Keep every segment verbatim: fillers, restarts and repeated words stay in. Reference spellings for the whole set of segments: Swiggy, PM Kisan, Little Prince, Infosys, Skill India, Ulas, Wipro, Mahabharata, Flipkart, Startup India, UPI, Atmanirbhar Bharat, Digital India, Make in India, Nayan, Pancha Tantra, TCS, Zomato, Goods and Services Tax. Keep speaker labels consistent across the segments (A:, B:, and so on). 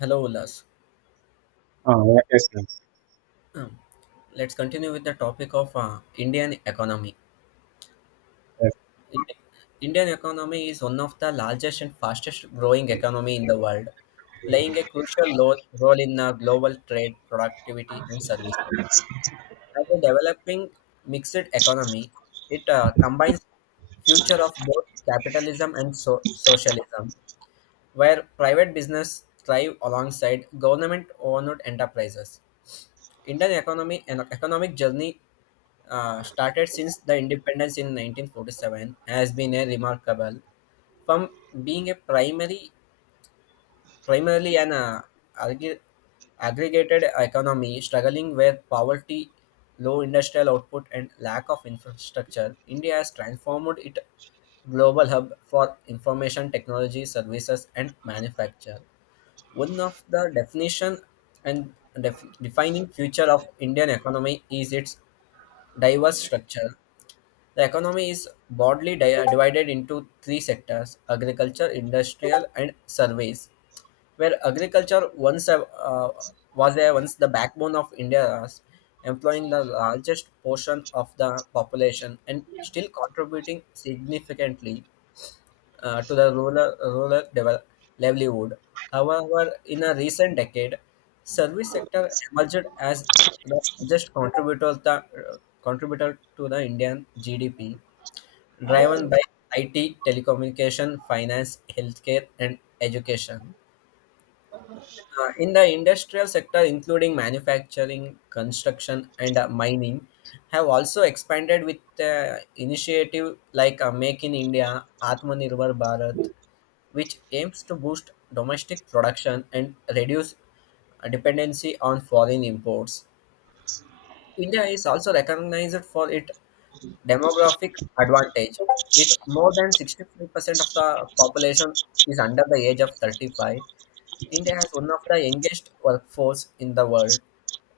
A: Hello, Ulas.
B: Oh, yes, yes.
A: Um, Let's continue with the topic of uh, Indian economy.
B: yes.
A: Ind- Indian economy is one of the largest and fastest growing economy in the world, playing a crucial lo- role in uh, global trade, productivity, and services. As a developing mixed economy, it uh, combines future of both capitalism and so- socialism, where private business thrive alongside government-owned enterprises. Indian economy and economic journey uh, started since the independence in nineteen forty-seven has been a remarkable from being a primary primarily an uh, agg- aggregated economy struggling with poverty, low industrial output, and lack of infrastructure. India has transformed it global hub for information technology services and manufacture, one of the definition and def- defining future of Indian economy is its diverse structure. The economy is broadly di- divided into three sectors: agriculture, industrial, and service. Where agriculture once a- uh, was a, once the backbone of India's, employing the largest portion of the population and still contributing significantly uh, to the rural, rural devel- livelihood. However, in a recent decade, service sector emerged as the largest contributor, the, contributor to the Indian G D P, driven by I T, telecommunication, finance, healthcare, and education. Uh, in the industrial sector, including manufacturing, construction, and uh, mining, have also expanded with uh, initiative like uh, Make in India, Atmanirbhar Bharat, which aims to boost domestic production and reduce dependency on foreign imports. India is also recognized for its demographic advantage, with more than sixty-five percent of the population is under the age of thirty-five. India has one of the youngest workforce in the world.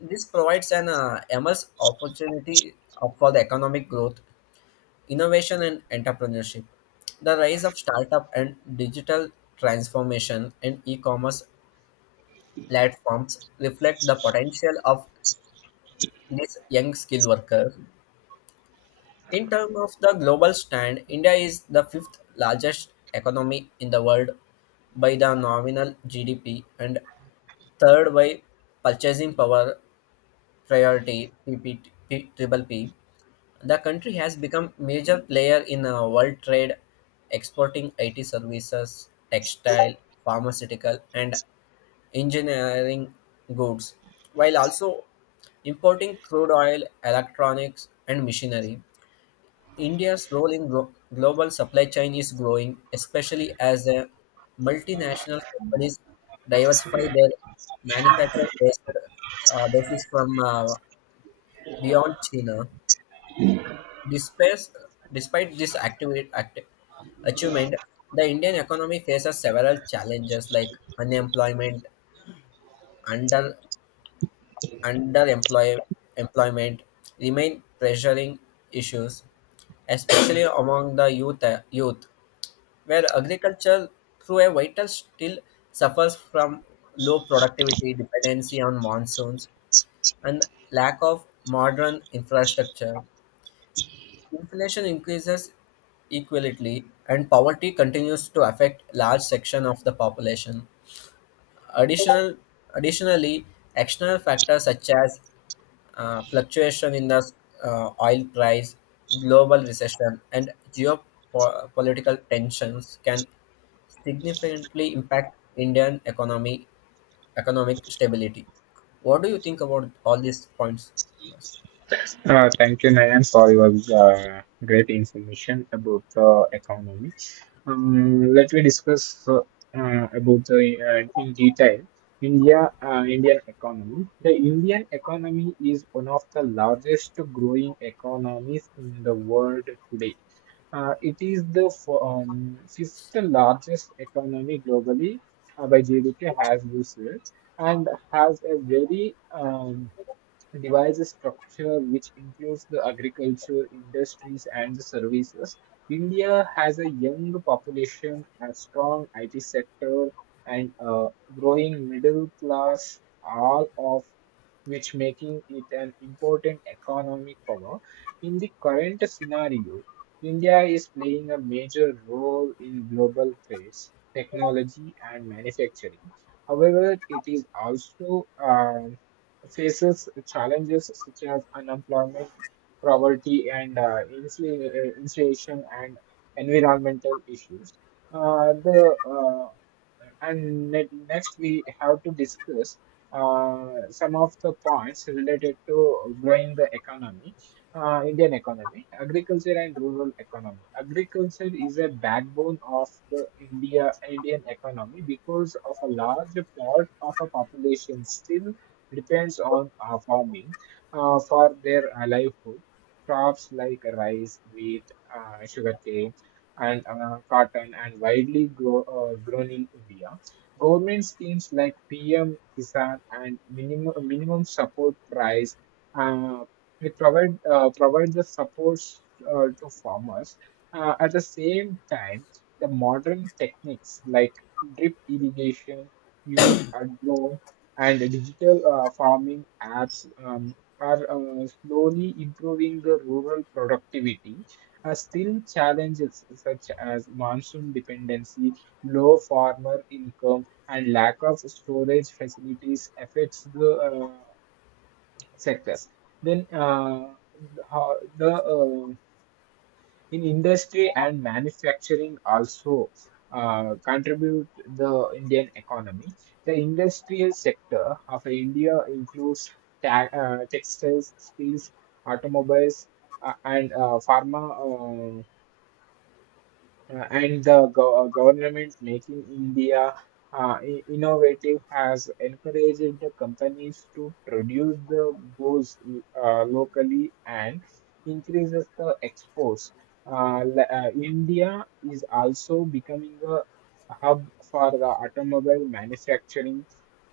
A: This provides an uh, immense opportunity uh, for the economic growth, innovation, and entrepreneurship. The rise of startup and digital transformation and e-commerce platforms reflect the potential of these young skilled workers. In terms of the global stand, India is the fifth largest economy in the world by the nominal G D P and third by purchasing power priority P P T, P, P, triple P. The country has become major player in uh, world trade, exporting I T services, textile, pharmaceutical, and engineering goods, while also importing crude oil, electronics, and machinery. India's role in glo- global supply chain is growing, especially as the multinational companies diversify their manufacturing based, uh, basis from uh, beyond China. Despite, despite this activate, act, achievement, the Indian economy faces several challenges like unemployment, under underemploy, employment, remain pressuring issues, especially among the youth, youth, where agriculture through a vital still suffers from low productivity, dependency on monsoons, and lack of modern infrastructure. Inflation increases equally, and poverty continues to affect large section of the population. Additional, additionally, external factors such as uh, fluctuation in the uh, oil price, global recession, and geopolitical tensions can significantly impact Indian economy economic stability. What do you think about all these points?
B: Uh, thank you, Nayan, for your uh, great information about the economy. Um, let me discuss uh, uh, about the uh, in detail. India, uh, Indian economy. The Indian economy is one of the largest growing economies in the world today. Uh, it is the fo- um, fifth largest economy globally uh, by G D P as used, and has a very um, devise a structure which includes the agriculture, industries, and the services. India has a young population, a strong I T sector, and a growing middle class, all of which making it an important economic power. In the current scenario, India is playing a major role in global trade, technology, and manufacturing. However, it is also uh, faces challenges such as unemployment, poverty, and uh, insula- uh, insulation, and environmental issues. Uh, the uh, and ne- Next we have to discuss uh, some of the points related to growing the economy. Uh, indian economy, agriculture, and rural economy. Agriculture is a backbone of the india Indian economy because of a large part of a population still depends on uh, farming uh, for their livelihood. Crops like rice, wheat, uh, sugarcane, and uh, cotton and widely grow, uh, grown in India. Government schemes like P M Kisan and minimum minimum support price, uh, they provide uh, provide the supports uh, to farmers. Uh, at the same time, the modern techniques like drip irrigation, used agro, and digital uh, farming apps um, are uh, slowly improving the rural productivity. Are still challenges such as monsoon dependency, low farmer income, and lack of storage facilities affects the uh, sectors. Then uh, how- the uh, In industry and manufacturing also uh, contribute the Indian economy. The industrial sector of India includes ta- uh, textiles, steels, automobiles, uh, and uh, pharma, uh, uh, and the go- uh, government making India uh, i- innovative has encouraged the companies to produce the goods uh, locally and increases the exports. Uh, le- uh, India is also becoming a hub for the automobile manufacturing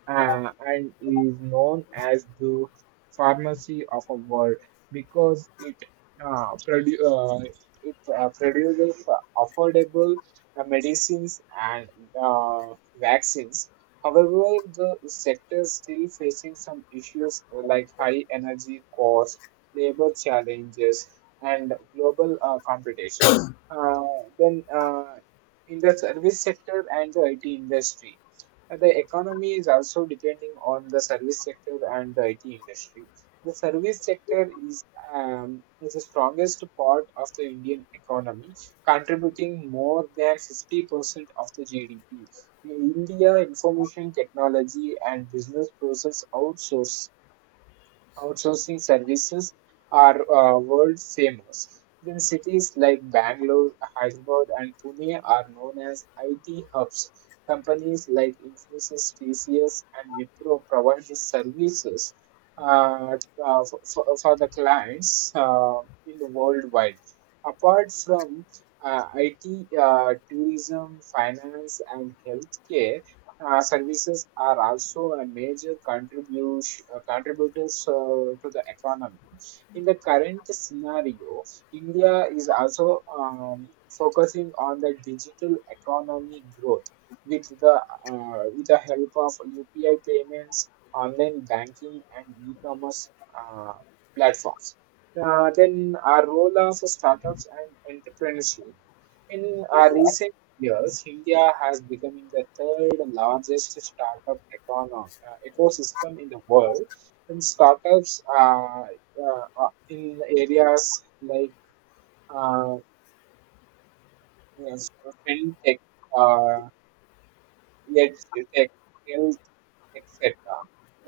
B: uh, and is known as the pharmacy of a world because it uh, produ- uh, it uh, produces affordable uh, medicines and uh, vaccines. However, the sector is still facing some issues like high energy costs, labor challenges, and global uh, competition. Uh, then, uh, in the service sector and the I T industry uh, The economy is also depending on the service sector and the I T industry. The service sector is, um, is the strongest part of the Indian economy, contributing more than fifty percent of the G D P. In India, information technology and business process outsourcing. Outsourcing services are uh, world famous. Then cities like Bangalore, Hyderabad, and Pune are known as I T hubs. Companies like Infosys, T C S, and Wipro provide these services uh, uh, for, for for the clients uh, in the worldwide. Apart from uh, I T, uh, tourism, finance, and healthcare, uh, services are also a major contribution uh, contributors uh, to the economy. In the current scenario, India is also um, focusing on the digital economy growth with the uh, with the help of U P I payments, online banking, and e-commerce uh, platforms. Uh, then our role of startups and entrepreneurship. In our recent years, India has becoming the third largest startup econo- uh, ecosystem in the world. And startups uh, uh, uh, in areas like uh, uh, fintech, uh, edge tech, et cetera.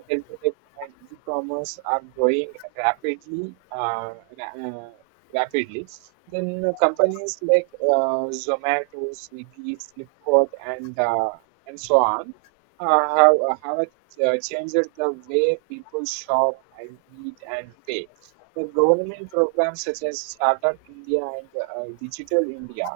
B: Health tech and e-commerce are growing rapidly, uh, ra- uh, rapidly. Then companies like uh, Zomato, Swiggy, Flipkart, and uh, and so on uh, have have uh, changed the way people shop and eat and pay. The government programs such as Startup India and uh, Digital India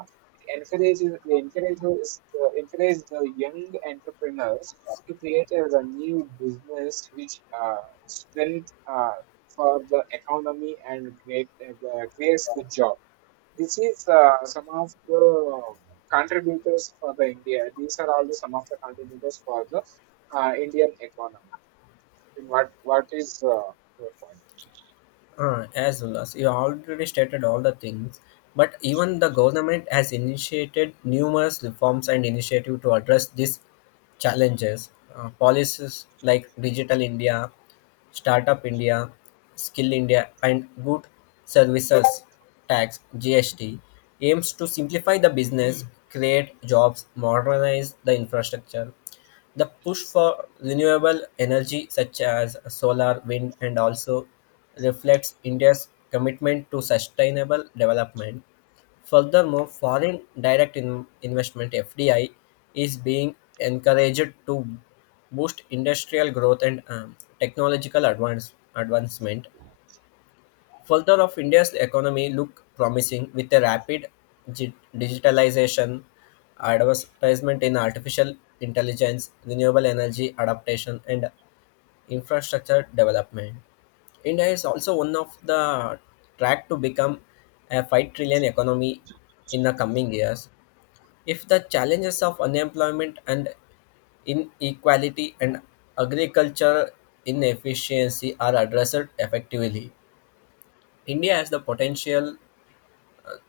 B: encourages encourages uh, encourage the young entrepreneurs to create as a new business which uh, strength uh, for the economy and create uh, creates the job. This is uh, some of the contributors for the India. These are all the, some of the contributors for the uh, Indian economy. And what what is uh, your point?
A: Uh, as well as you already stated all the things, but even the government has initiated numerous reforms and initiative to address these challenges. Uh, policies like Digital India, Startup India, Skill India, and Good Services Tax (G S T) aims to simplify the business, create jobs, modernize the infrastructure, the push for renewable energy such as solar, wind and also reflects India's commitment to sustainable development. Furthermore, foreign direct in- investment (F D I) is being encouraged to boost industrial growth and um, technological advance- advancement. Further of India's economy look promising with a rapid gi- digitalization, advertisement in artificial intelligence, renewable energy adaptation, and infrastructure development. India is also one of the track to become a five trillion economy in the coming years. If the challenges of unemployment and inequality and agriculture inefficiency are addressed effectively, India has the potential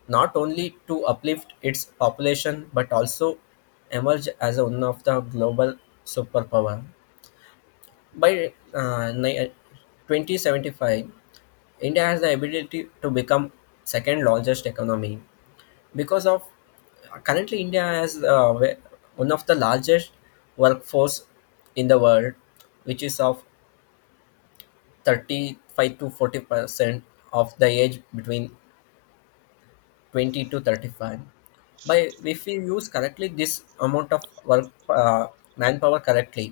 A: not only to uplift its population but also emerge as one of the global superpower. By uh, ni- twenty seventy-five, India has the ability to become second largest economy because of currently India has uh, we- one of the largest workforce in the world, which is of thirty-five to forty percent of the age between twenty to thirty-five. By if we use correctly this amount of work, uh, manpower correctly,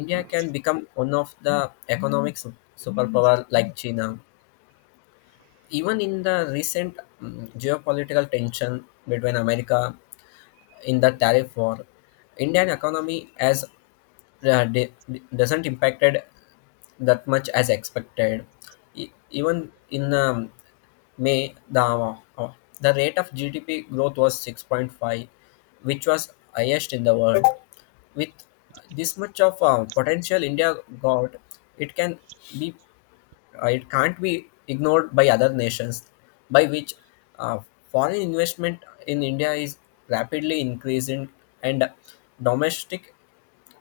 A: India can become one of the economic su- superpower like China. Even in the recent mm, geopolitical tension between America in the tariff war, Indian economy has uh, di- di- doesn't impacted that much as expected. E- even in um, May, the uh, uh, the rate of G D P growth was six point five, which was highest in the world. With this much of uh, potential India got, it can be uh, it can't be ignored by other nations, by which uh, foreign investment in India is rapidly increasing, and domestic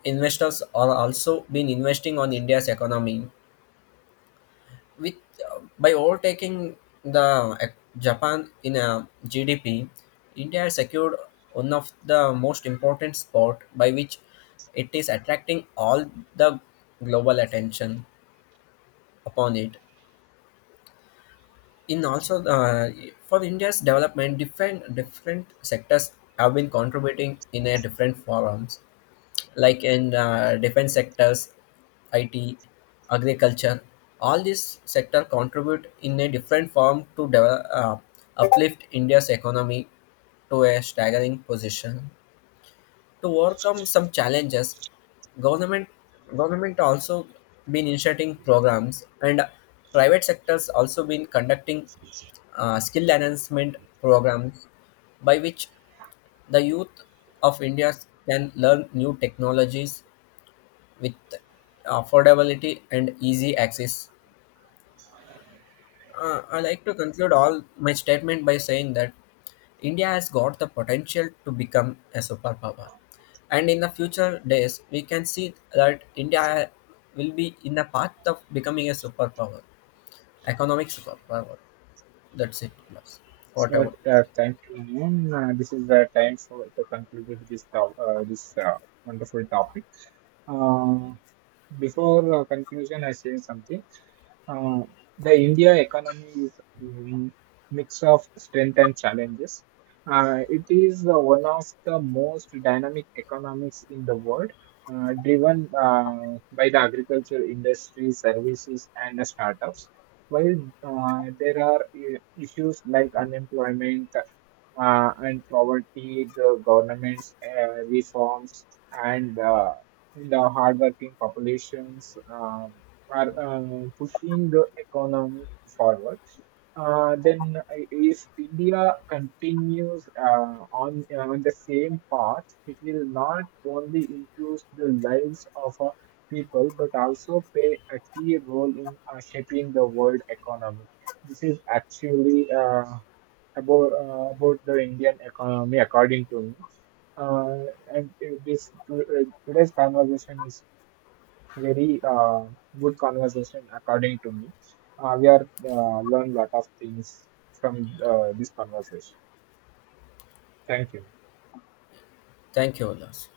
A: investors are also been investing on India's economy, with uh, by overtaking the uh, Japan in a G D P. India has secured one of the most important spot by which it is attracting all the global attention upon it. In also uh, for India's development, different different sectors have been contributing in a different forums, like in uh, defense sectors, I T, agriculture. All these sector contribute in a different form to develop, uh, uplift India's economy to a staggering position. To overcome some challenges, government government also been initiating programs and private sectors also been conducting uh, skill enhancement programs by which the youth of India can learn new technologies with affordability and easy access. Uh, I like to conclude all my statement by saying that India has got the potential to become a superpower, and in the future days we can see that India will be in the path of becoming a superpower, economic superpower. That's it, Ulas.
B: So
A: Whatever.
B: uh, thank you, Nayan. Uh, this is the time for to conclude with this top, uh, this uh, wonderful topic. Uh, before uh, conclusion, I say something. Uh, the India economy is a mix of strength and challenges. Uh, it is uh, one of the most dynamic economies in the world, uh, driven uh, by the agriculture industry, services, and the startups. While uh, there are i- issues like unemployment uh, and poverty, the government's uh, reforms, and uh, the hardworking populations. Um, are um, pushing the economy forward. Uh, then uh, If India continues uh, on uh, on the same path, it will not only improve the lives of uh, people but also play a key role in uh, shaping the world economy. This is actually uh, about uh, about the Indian economy, according to me. Uh, and uh, this to- uh, Today's conversation is very uh, good conversation according to me. Uh, we are uh, learn lot of things from uh, this conversation. Thank you.
A: Thank you, Ulas.